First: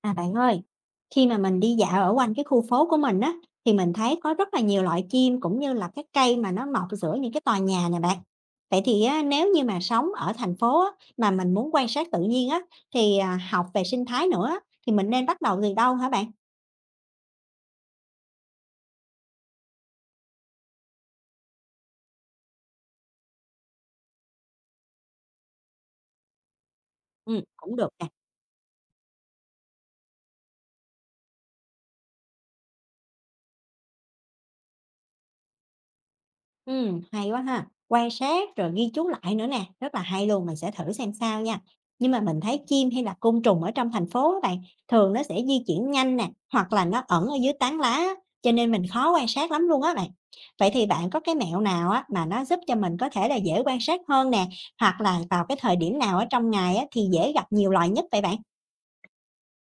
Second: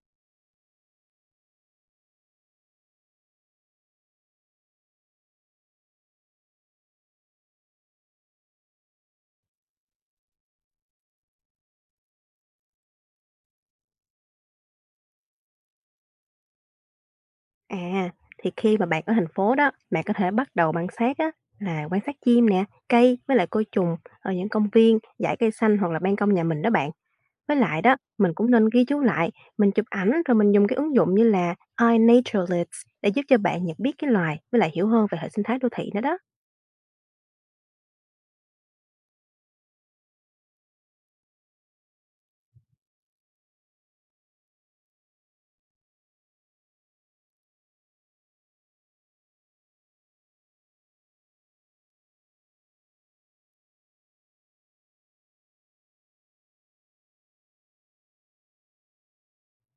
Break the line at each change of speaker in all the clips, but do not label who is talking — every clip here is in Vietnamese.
À bạn ơi, khi mà mình đi dạo ở quanh cái khu phố của mình á, thì mình thấy có rất là nhiều loại chim cũng như là các cây mà nó mọc giữa những cái tòa nhà nè bạn. Vậy thì á, nếu như mà sống ở thành phố á, mà mình muốn quan sát tự nhiên á, thì học về sinh thái nữa á, thì mình nên bắt đầu từ đâu hả bạn?
À, thì khi mà bạn ở thành phố đó, bạn có thể bắt đầu bằng sát á, là quan sát chim nè, cây với lại côn trùng ở những công viên, dãy cây xanh hoặc là ban công nhà mình đó bạn.
Ừ,
Với
cũng
lại
được
đó,
nè.
mình cũng nên ghi chú lại, mình chụp ảnh rồi mình dùng cái ứng dụng như là iNaturalist để giúp cho bạn nhận biết cái loài với lại hiểu hơn về hệ sinh thái đô thị nữa đó.
Hay quá ha. Quan sát rồi ghi chú lại nữa nè, rất là hay luôn, mình sẽ thử xem sao nha. Nhưng mà mình thấy chim hay là côn trùng ở trong thành phố á bạn, thường nó sẽ di chuyển nhanh nè, hoặc là nó ẩn ở dưới tán lá, á, cho nên mình khó quan sát lắm luôn á bạn. Vậy thì bạn có cái mẹo nào á mà nó giúp cho mình có thể là dễ quan sát hơn nè, hoặc là vào cái thời điểm nào ở trong ngày á thì dễ gặp nhiều loài nhất vậy bạn?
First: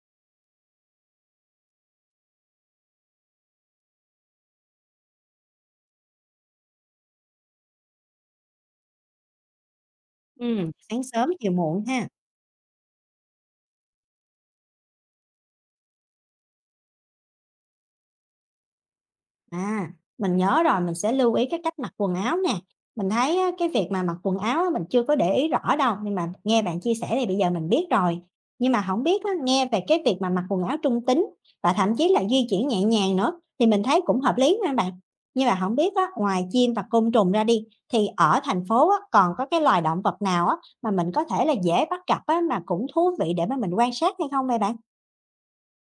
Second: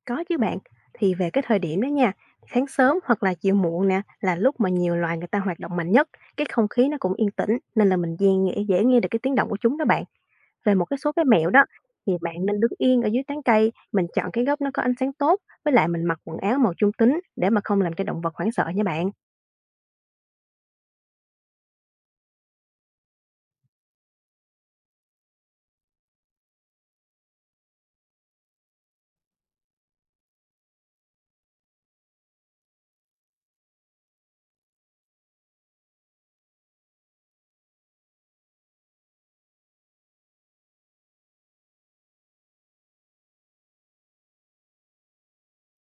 Có chứ bạn, thì về cái thời điểm đó nha, sáng sớm hoặc là chiều muộn nè là lúc mà nhiều loài người ta hoạt động mạnh nhất, cái không khí nó cũng yên tĩnh nên là mình dễ nghe được cái tiếng động của chúng đó bạn. Về một cái
Sáng
số cái
sớm,
mẹo
chiều
đó,
muộn ha.
thì bạn nên đứng yên ở dưới tán cây, mình chọn cái góc nó có ánh sáng tốt, với lại mình mặc quần áo màu trung tính để mà không làm cho động vật hoảng sợ nha bạn.
À, mình nhớ rồi, mình sẽ lưu ý cái cách mặc quần áo nè. Mình thấy á, cái việc mà mặc quần áo á, mình chưa có để ý rõ đâu, nhưng mà nghe bạn chia sẻ thì bây giờ mình biết rồi. Nhưng mà không biết á, nghe về cái việc mà mặc quần áo trung tính và thậm chí là di chuyển nhẹ nhàng nữa thì mình thấy cũng hợp lý nha bạn. Nhưng mà không biết á, ngoài chim và côn trùng ra đi thì ở thành phố á, còn có cái loài động vật nào á, mà mình có thể là dễ bắt gặp á, mà cũng thú vị để mà mình quan sát hay không vậy bạn?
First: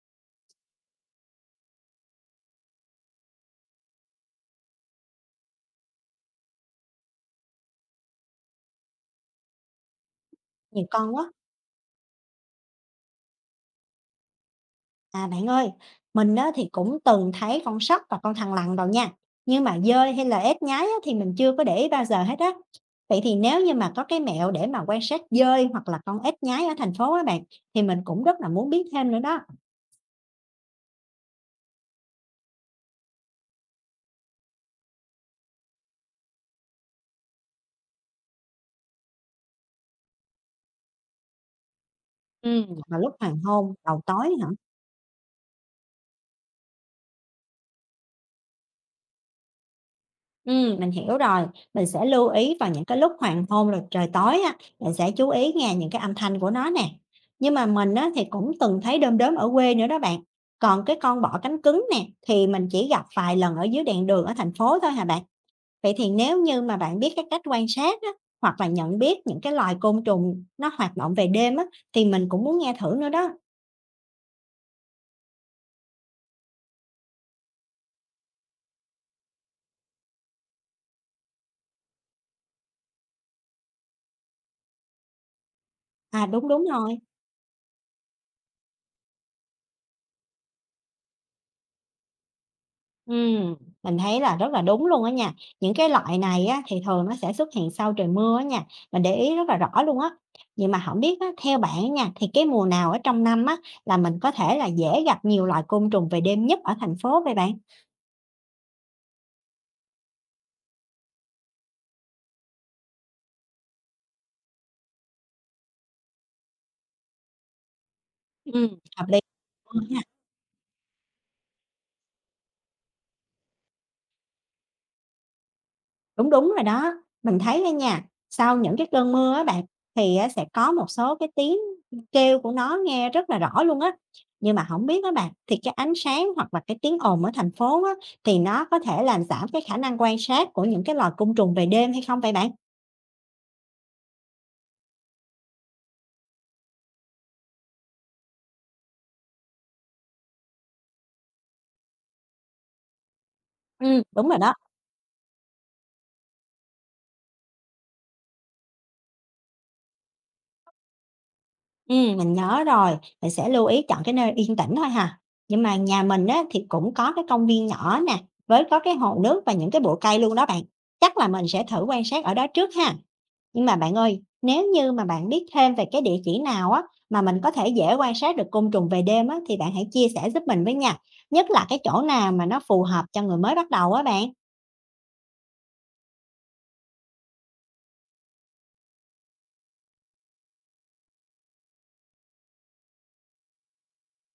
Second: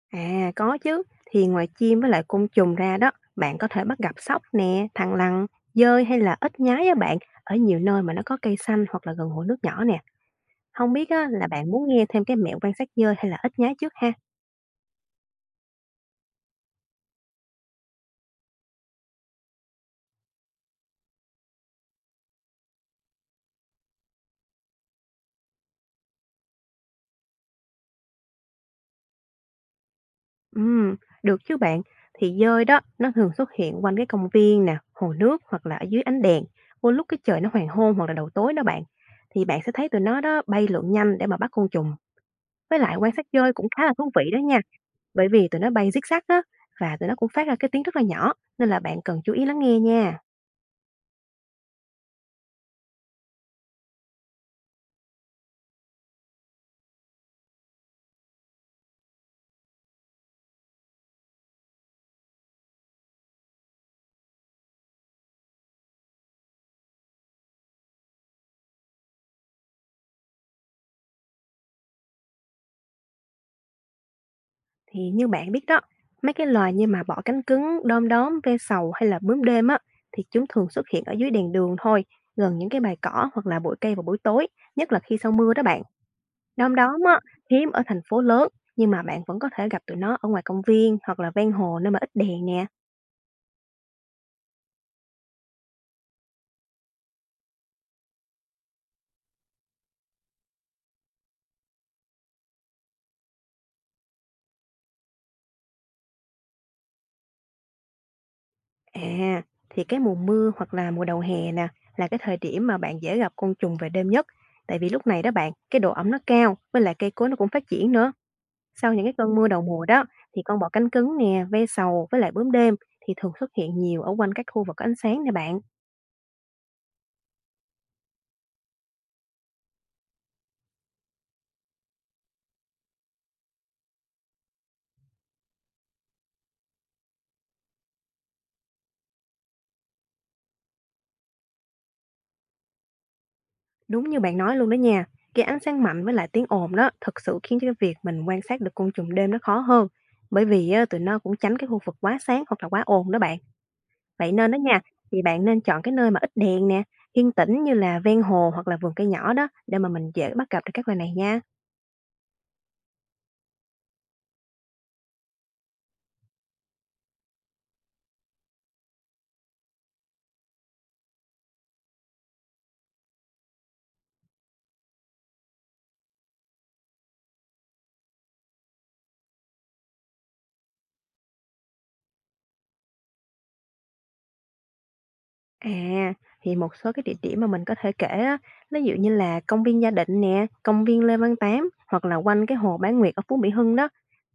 À, có chứ, thì ngoài chim với lại côn trùng ra đó, bạn có thể bắt gặp sóc nè, thằn lằn, dơi hay là ếch nhái á bạn, ở nhiều nơi mà nó có cây xanh hoặc là gần hồ nước nhỏ nè.
Nhiều
Không biết
con
á,
quá.
là bạn muốn nghe thêm cái mẹo quan sát dơi hay là ếch nhái trước ha?
À bạn ơi, mình á, thì cũng từng thấy con sóc và con thằn lằn rồi nha. Nhưng mà dơi hay là ếch nhái á, thì mình chưa có để ý bao giờ hết á. Vậy thì nếu như mà có cái mẹo để mà quan sát dơi hoặc là con ếch nhái ở thành phố á bạn, thì mình cũng rất là muốn biết thêm nữa đó.
Ừm, được chứ bạn. Thì dơi đó, nó thường xuất hiện quanh cái công viên nè, hồ nước hoặc là ở dưới ánh đèn, vô lúc cái trời nó hoàng hôn hoặc là đầu tối đó bạn. Thì bạn sẽ thấy tụi nó đó bay lượn nhanh để mà bắt côn trùng.
Ừ.
Với lại
Mà
quan
lúc
sát
hoàng
dơi cũng
hôn,
khá là
đầu
thú vị
tối
đó
hả?
nha, bởi vì tụi nó bay zig-zag á, và tụi nó cũng phát ra cái tiếng rất là nhỏ, nên là bạn cần chú ý lắng nghe nha.
Mình hiểu rồi. Mình sẽ lưu ý vào những cái lúc hoàng hôn rồi trời tối á, mình sẽ chú ý nghe những cái âm thanh của nó nè. Nhưng mà mình á, thì cũng từng thấy đom đóm ở quê nữa đó bạn. Còn cái con bọ cánh cứng nè, thì mình chỉ gặp vài lần ở dưới đèn đường ở thành phố thôi hả bạn. Vậy thì nếu như mà bạn biết cái cách quan sát á, hoặc là nhận biết những cái loài côn trùng nó hoạt động về đêm á, thì mình cũng muốn nghe thử nữa đó.
Thì như bạn biết đó, mấy cái loài như mà bọ cánh cứng, đom đóm, ve sầu hay là bướm đêm á, thì chúng thường xuất hiện ở dưới đèn đường thôi, gần những cái bãi cỏ hoặc là bụi cây vào buổi tối, nhất là khi sau mưa đó bạn.
À đúng, đúng
Đom đóm
rồi.
á, hiếm ở thành phố lớn, nhưng mà bạn vẫn có thể gặp tụi nó ở ngoài công viên hoặc là ven hồ nơi mà ít đèn nè.
Ừm, mình thấy là rất là đúng luôn á nha. Những cái loại này á, thì thường nó sẽ xuất hiện sau trời mưa á nha, mình để ý rất là rõ luôn á. Nhưng mà không biết á, theo bạn á nha, thì cái mùa nào ở trong năm á, là mình có thể là dễ gặp nhiều loại côn trùng về đêm nhất ở thành phố vậy bạn?
À, thì cái mùa mưa hoặc là mùa đầu hè nè, là cái thời điểm mà bạn dễ gặp côn trùng về đêm nhất. Tại vì lúc này đó bạn, cái độ ẩm nó cao, với lại cây cối nó cũng phát triển nữa.
Ừm,
Sau những
hợp
cái
lý.
cơn mưa đầu mùa đó, thì con bọ cánh cứng nè, ve sầu với lại bướm đêm thì thường xuất hiện nhiều ở quanh các khu vực có ánh sáng nè bạn.
Đúng, đúng rồi đó. Mình thấy á nha, sau những cái cơn mưa á bạn, thì á sẽ có một số cái tiếng kêu của nó nghe rất là rõ luôn á. Nhưng mà không biết á bạn, thì cái ánh sáng hoặc là cái tiếng ồn ở thành phố á, thì nó có thể làm giảm cái khả năng quan sát của những cái loài côn trùng về đêm hay không vậy bạn?
Đúng như bạn nói luôn đó nha. Cái ánh sáng mạnh với lại tiếng ồn đó thực sự khiến cho cái việc mình quan sát được côn trùng đêm nó khó hơn. Bởi vì á, tụi nó cũng tránh cái khu vực quá sáng hoặc là quá ồn đó bạn.
Ừm. Đúng
Vậy
rồi
nên
đó,
đó nha, thì bạn nên chọn cái nơi mà ít đèn nè, yên tĩnh như là ven hồ hoặc là vườn cây nhỏ đó để mà mình dễ bắt gặp được các loài này nha.
mình nhớ rồi, mình sẽ lưu ý chọn cái nơi yên tĩnh thôi hà. Nhưng mà nhà mình á, thì cũng có cái công viên nhỏ nè, với có cái hồ nước và những cái bụi cây luôn đó bạn. Chắc là mình sẽ thử quan sát ở đó trước ha. Nhưng mà bạn ơi, nếu như mà bạn biết thêm về cái địa chỉ nào á mà mình có thể dễ quan sát được côn trùng về đêm á thì bạn hãy chia sẻ giúp mình với nha. Nhất là cái chỗ nào mà nó phù hợp cho người mới bắt đầu á bạn.
À, thì một số cái địa điểm mà mình có thể kể á, ví dụ như là công viên Gia Định nè, công viên Lê Văn Tám hoặc là quanh cái hồ Bán Nguyệt ở Phú Mỹ Hưng đó.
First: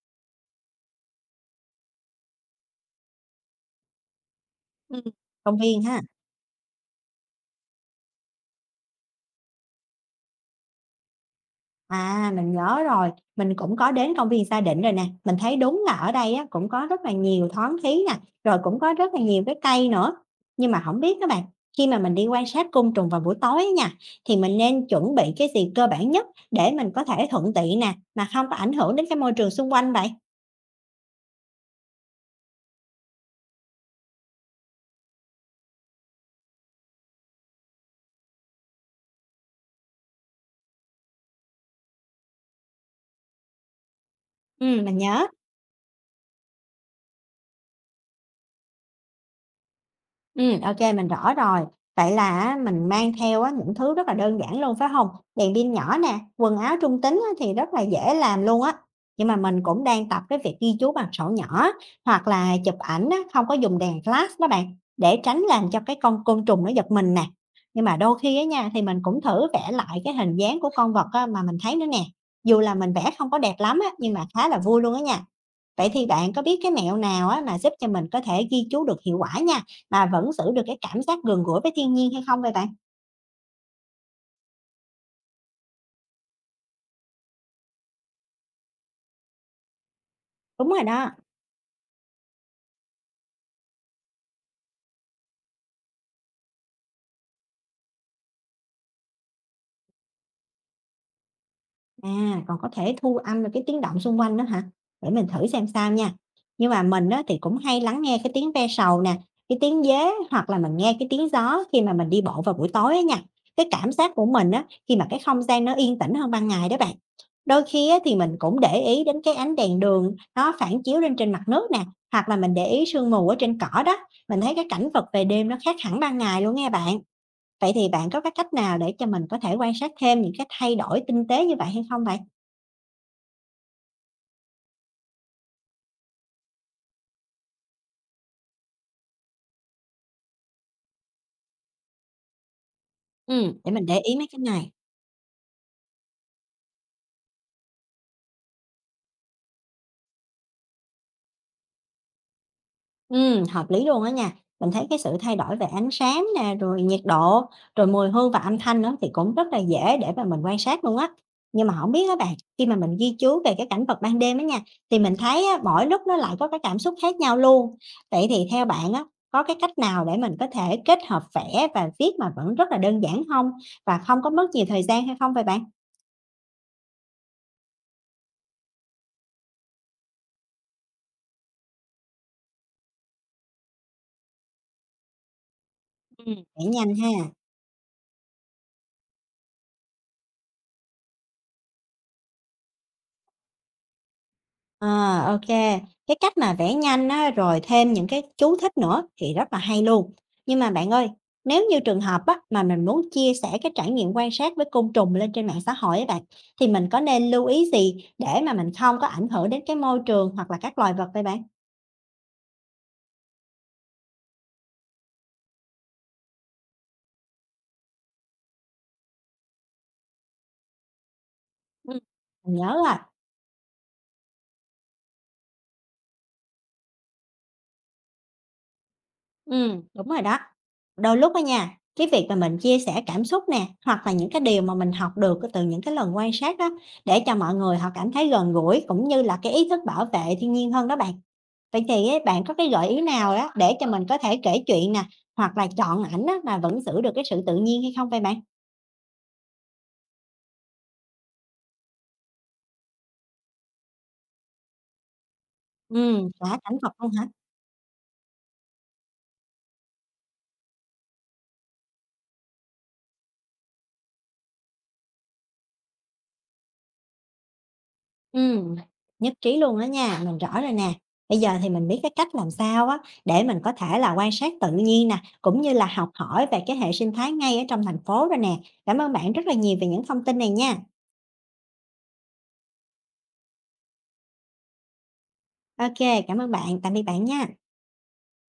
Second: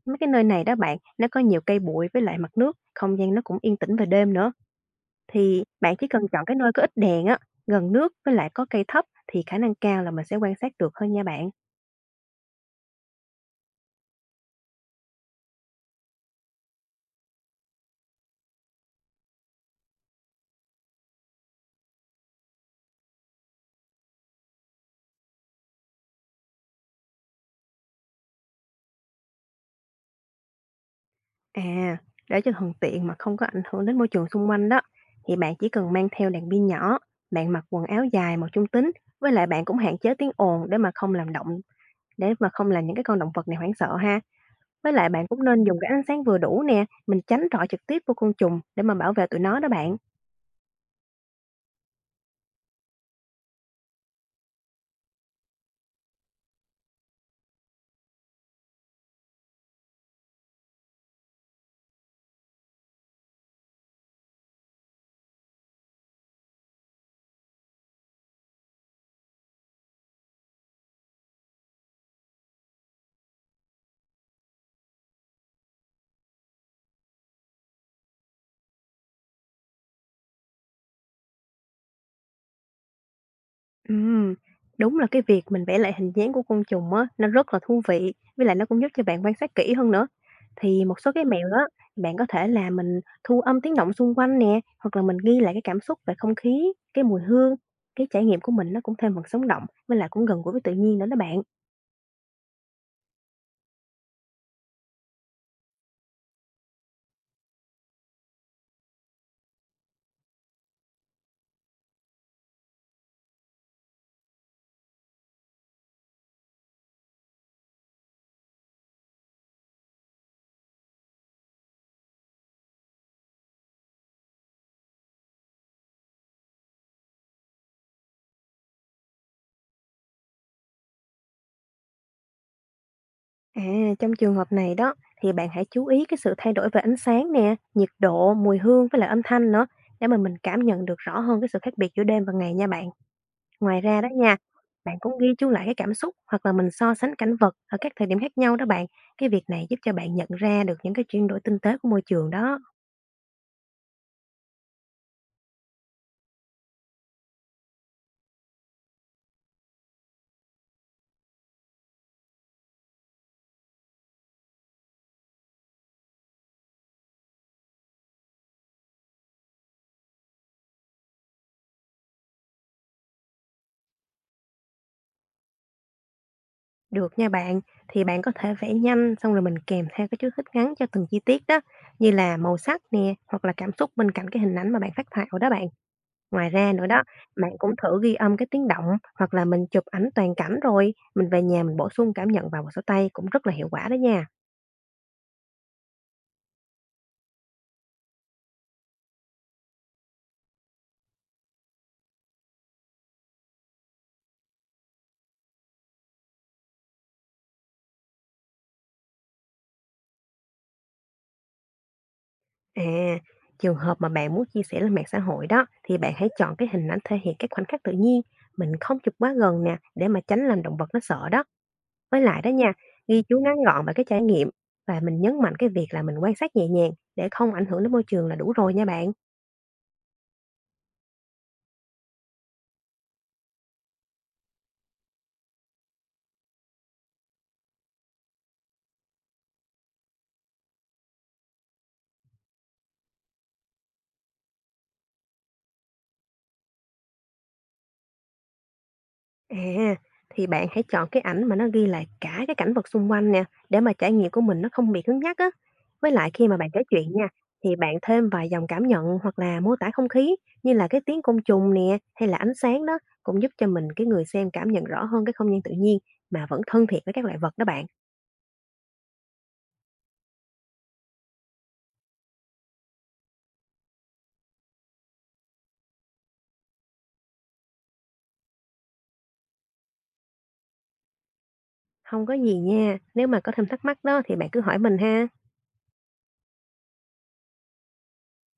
Mấy cái nơi này đó bạn, nó có nhiều cây bụi với lại mặt nước, không gian nó cũng yên tĩnh về đêm nữa.
Ừ. Công
Thì
viên
bạn
ha.
chỉ cần chọn cái nơi có ít đèn á, gần nước với lại có cây thấp thì khả năng cao là mình sẽ quan sát được hơn nha bạn.
À, mình nhớ rồi, mình cũng có đến công viên Sa Đéc rồi nè, mình thấy đúng là ở đây á, cũng có rất là nhiều thoáng khí nè, rồi cũng có rất là nhiều cái cây nữa. Nhưng mà không biết các bạn, khi mà mình đi quan sát côn trùng vào buổi tối á nha, thì mình nên chuẩn bị cái gì cơ bản nhất để mình có thể thuận tiện nè, mà không có ảnh hưởng đến cái môi trường xung quanh vậy?
À, để cho thuận tiện mà không có ảnh hưởng đến môi trường xung quanh đó, thì bạn chỉ cần mang theo đèn pin nhỏ, bạn mặc quần áo dài màu trung tính với lại bạn cũng hạn chế tiếng ồn để mà không làm những cái con động vật này hoảng sợ ha. Với
Mình
lại
nhớ.
bạn cũng nên dùng cái ánh sáng vừa đủ nè, mình tránh rọi trực tiếp vô côn trùng để mà bảo vệ tụi nó đó bạn.
Ừ, ok, mình rõ rồi. Vậy là á, mình mang theo á, những thứ rất là đơn giản luôn, phải không? Đèn pin nhỏ nè, quần áo trung tính á, thì rất là dễ làm luôn á. Nhưng mà mình cũng đang tập cái việc ghi chú bằng sổ nhỏ, hoặc là chụp ảnh á, không có dùng đèn flash đó bạn, để tránh làm cho cái con côn trùng nó giật mình nè. Nhưng mà đôi khi á nha, thì mình cũng thử vẽ lại cái hình dáng của con vật á, mà mình thấy nữa nè, dù là mình vẽ không có đẹp lắm á, nhưng mà khá là vui luôn á nha. Vậy thì bạn có biết cái mẹo nào á mà giúp cho mình có thể ghi chú được hiệu quả nha, mà vẫn giữ được cái cảm giác gần gũi với thiên nhiên hay không vậy bạn?
Ừm, đúng là cái việc mình vẽ lại hình dáng của côn trùng á, nó rất là thú vị, với lại nó cũng giúp cho bạn quan sát kỹ hơn nữa.
Đúng rồi
Thì một
đó.
số cái mẹo á, bạn có thể là mình thu âm tiếng động xung quanh nè, hoặc là mình ghi lại cái cảm xúc về không khí, cái mùi hương, cái trải nghiệm của mình nó cũng thêm phần sống động, với lại cũng gần gũi với tự nhiên nữa đó bạn.
À, còn có thể thu âm được cái tiếng động xung quanh nữa hả? Để mình thử xem sao nha. Nhưng mà mình á, thì cũng hay lắng nghe cái tiếng ve sầu nè, cái tiếng dế hoặc là mình nghe cái tiếng gió khi mà mình đi bộ vào buổi tối á nha. Cái cảm giác của mình á, khi mà cái không gian nó yên tĩnh hơn ban ngày đó bạn. Đôi khi á, thì mình cũng để ý đến cái ánh đèn đường nó phản chiếu lên trên mặt nước nè, hoặc là mình để ý sương mù ở trên cỏ đó. Mình thấy cái cảnh vật về đêm nó khác hẳn ban ngày luôn nghe bạn. Vậy thì bạn có cái cách nào để cho mình có thể quan sát thêm những cái thay đổi tinh tế như vậy hay không vậy?
À, trong trường hợp này đó thì bạn hãy chú ý cái sự thay đổi về ánh sáng nè, nhiệt độ, mùi hương với lại âm thanh nữa để mà mình cảm nhận được rõ hơn cái sự khác biệt giữa đêm và ngày nha bạn.
Ừm. Để
Ngoài
mình để
ra đó
ý mấy
nha,
cái này.
bạn cũng ghi chú lại cái cảm xúc hoặc là mình so sánh cảnh vật ở các thời điểm khác nhau đó bạn. Cái việc này giúp cho bạn nhận ra được những cái chuyển đổi tinh tế của môi trường đó.
Hợp lý luôn á nha. Mình thấy cái sự thay đổi về ánh sáng nè, rồi nhiệt độ, rồi mùi hương và âm thanh nữa thì cũng rất là dễ để mà mình quan sát luôn á. Nhưng mà không biết á bạn, khi mà mình ghi chú về cái cảnh vật ban đêm á nha, thì mình thấy á, mỗi lúc nó lại có cái cảm xúc khác nhau luôn. Vậy thì theo bạn á, có cái cách nào để mình có thể kết hợp vẽ và viết mà vẫn rất là đơn giản không? Và không có mất nhiều thời gian hay không vậy bạn?
Được nha bạn, thì bạn có thể vẽ nhanh xong rồi mình kèm theo cái chú thích ngắn cho từng chi tiết đó, như là màu sắc nè hoặc là cảm xúc bên cạnh cái hình ảnh mà bạn phát thảo đó bạn.
Ừm.
Ngoài
Vẽ
ra nữa
nhanh
đó,
ha.
bạn cũng thử ghi âm cái tiếng động hoặc là mình chụp ảnh toàn cảnh rồi mình về nhà mình bổ sung cảm nhận vào sổ tay cũng rất là hiệu quả đó nha.
À, ok, cái cách mà vẽ nhanh á, rồi thêm những cái chú thích nữa thì rất là hay luôn. Nhưng mà bạn ơi, nếu như trường hợp á, mà mình muốn chia sẻ cái trải nghiệm quan sát với côn trùng lên trên mạng xã hội ấy bạn, thì mình có nên lưu ý gì để mà mình không có ảnh hưởng đến cái môi trường hoặc là các loài vật vậy bạn?
À, trường hợp mà bạn muốn chia sẻ lên mạng xã hội đó thì bạn hãy chọn cái hình ảnh thể hiện các khoảnh khắc tự nhiên, mình không chụp quá gần nè để mà tránh làm động vật nó sợ đó.
Ừm.
Với lại đó
Mình nhớ
nha,
rồi.
ghi chú ngắn gọn về cái trải nghiệm và mình nhấn mạnh cái việc là mình quan sát nhẹ nhàng để không ảnh hưởng đến môi trường là đủ rồi nha bạn.
Đúng rồi đó. Đôi lúc á nha, cái việc mà mình chia sẻ cảm xúc nè, hoặc là những cái điều mà mình học được từ những cái lần quan sát đó, để cho mọi người họ cảm thấy gần gũi, cũng như là cái ý thức bảo vệ thiên nhiên hơn đó bạn. Vậy thì á, bạn có cái gợi ý nào đó để cho mình có thể kể chuyện nè, hoặc là chọn ảnh á, mà vẫn giữ được cái sự tự nhiên hay không vậy bạn?
À, thì bạn hãy chọn cái ảnh mà nó ghi lại cả cái cảnh vật xung quanh nè, để mà trải nghiệm của mình nó không bị cứng nhắc á. Với
Ừ,
lại khi mà
cả
bạn
cảnh
kể
vật luôn
chuyện
hả?
nha, thì bạn thêm vài dòng cảm nhận hoặc là mô tả không khí như là cái tiếng côn trùng nè hay là ánh sáng đó cũng giúp cho mình cái người xem cảm nhận rõ hơn cái không gian tự nhiên mà vẫn thân thiện với các loại vật đó bạn.
Ừm, nhất trí luôn đó nha, mình rõ rồi nè. Bây giờ thì mình biết cái cách làm sao á để mình có thể là quan sát tự nhiên nè, cũng như là học hỏi về cái hệ sinh thái ngay ở trong thành phố rồi nè. Cảm ơn bạn rất là nhiều về những thông tin này nha.
Không có gì nha, nếu mà có thêm thắc mắc đó thì bạn cứ hỏi mình ha.
Ok, cảm ơn bạn, tạm biệt bạn nha.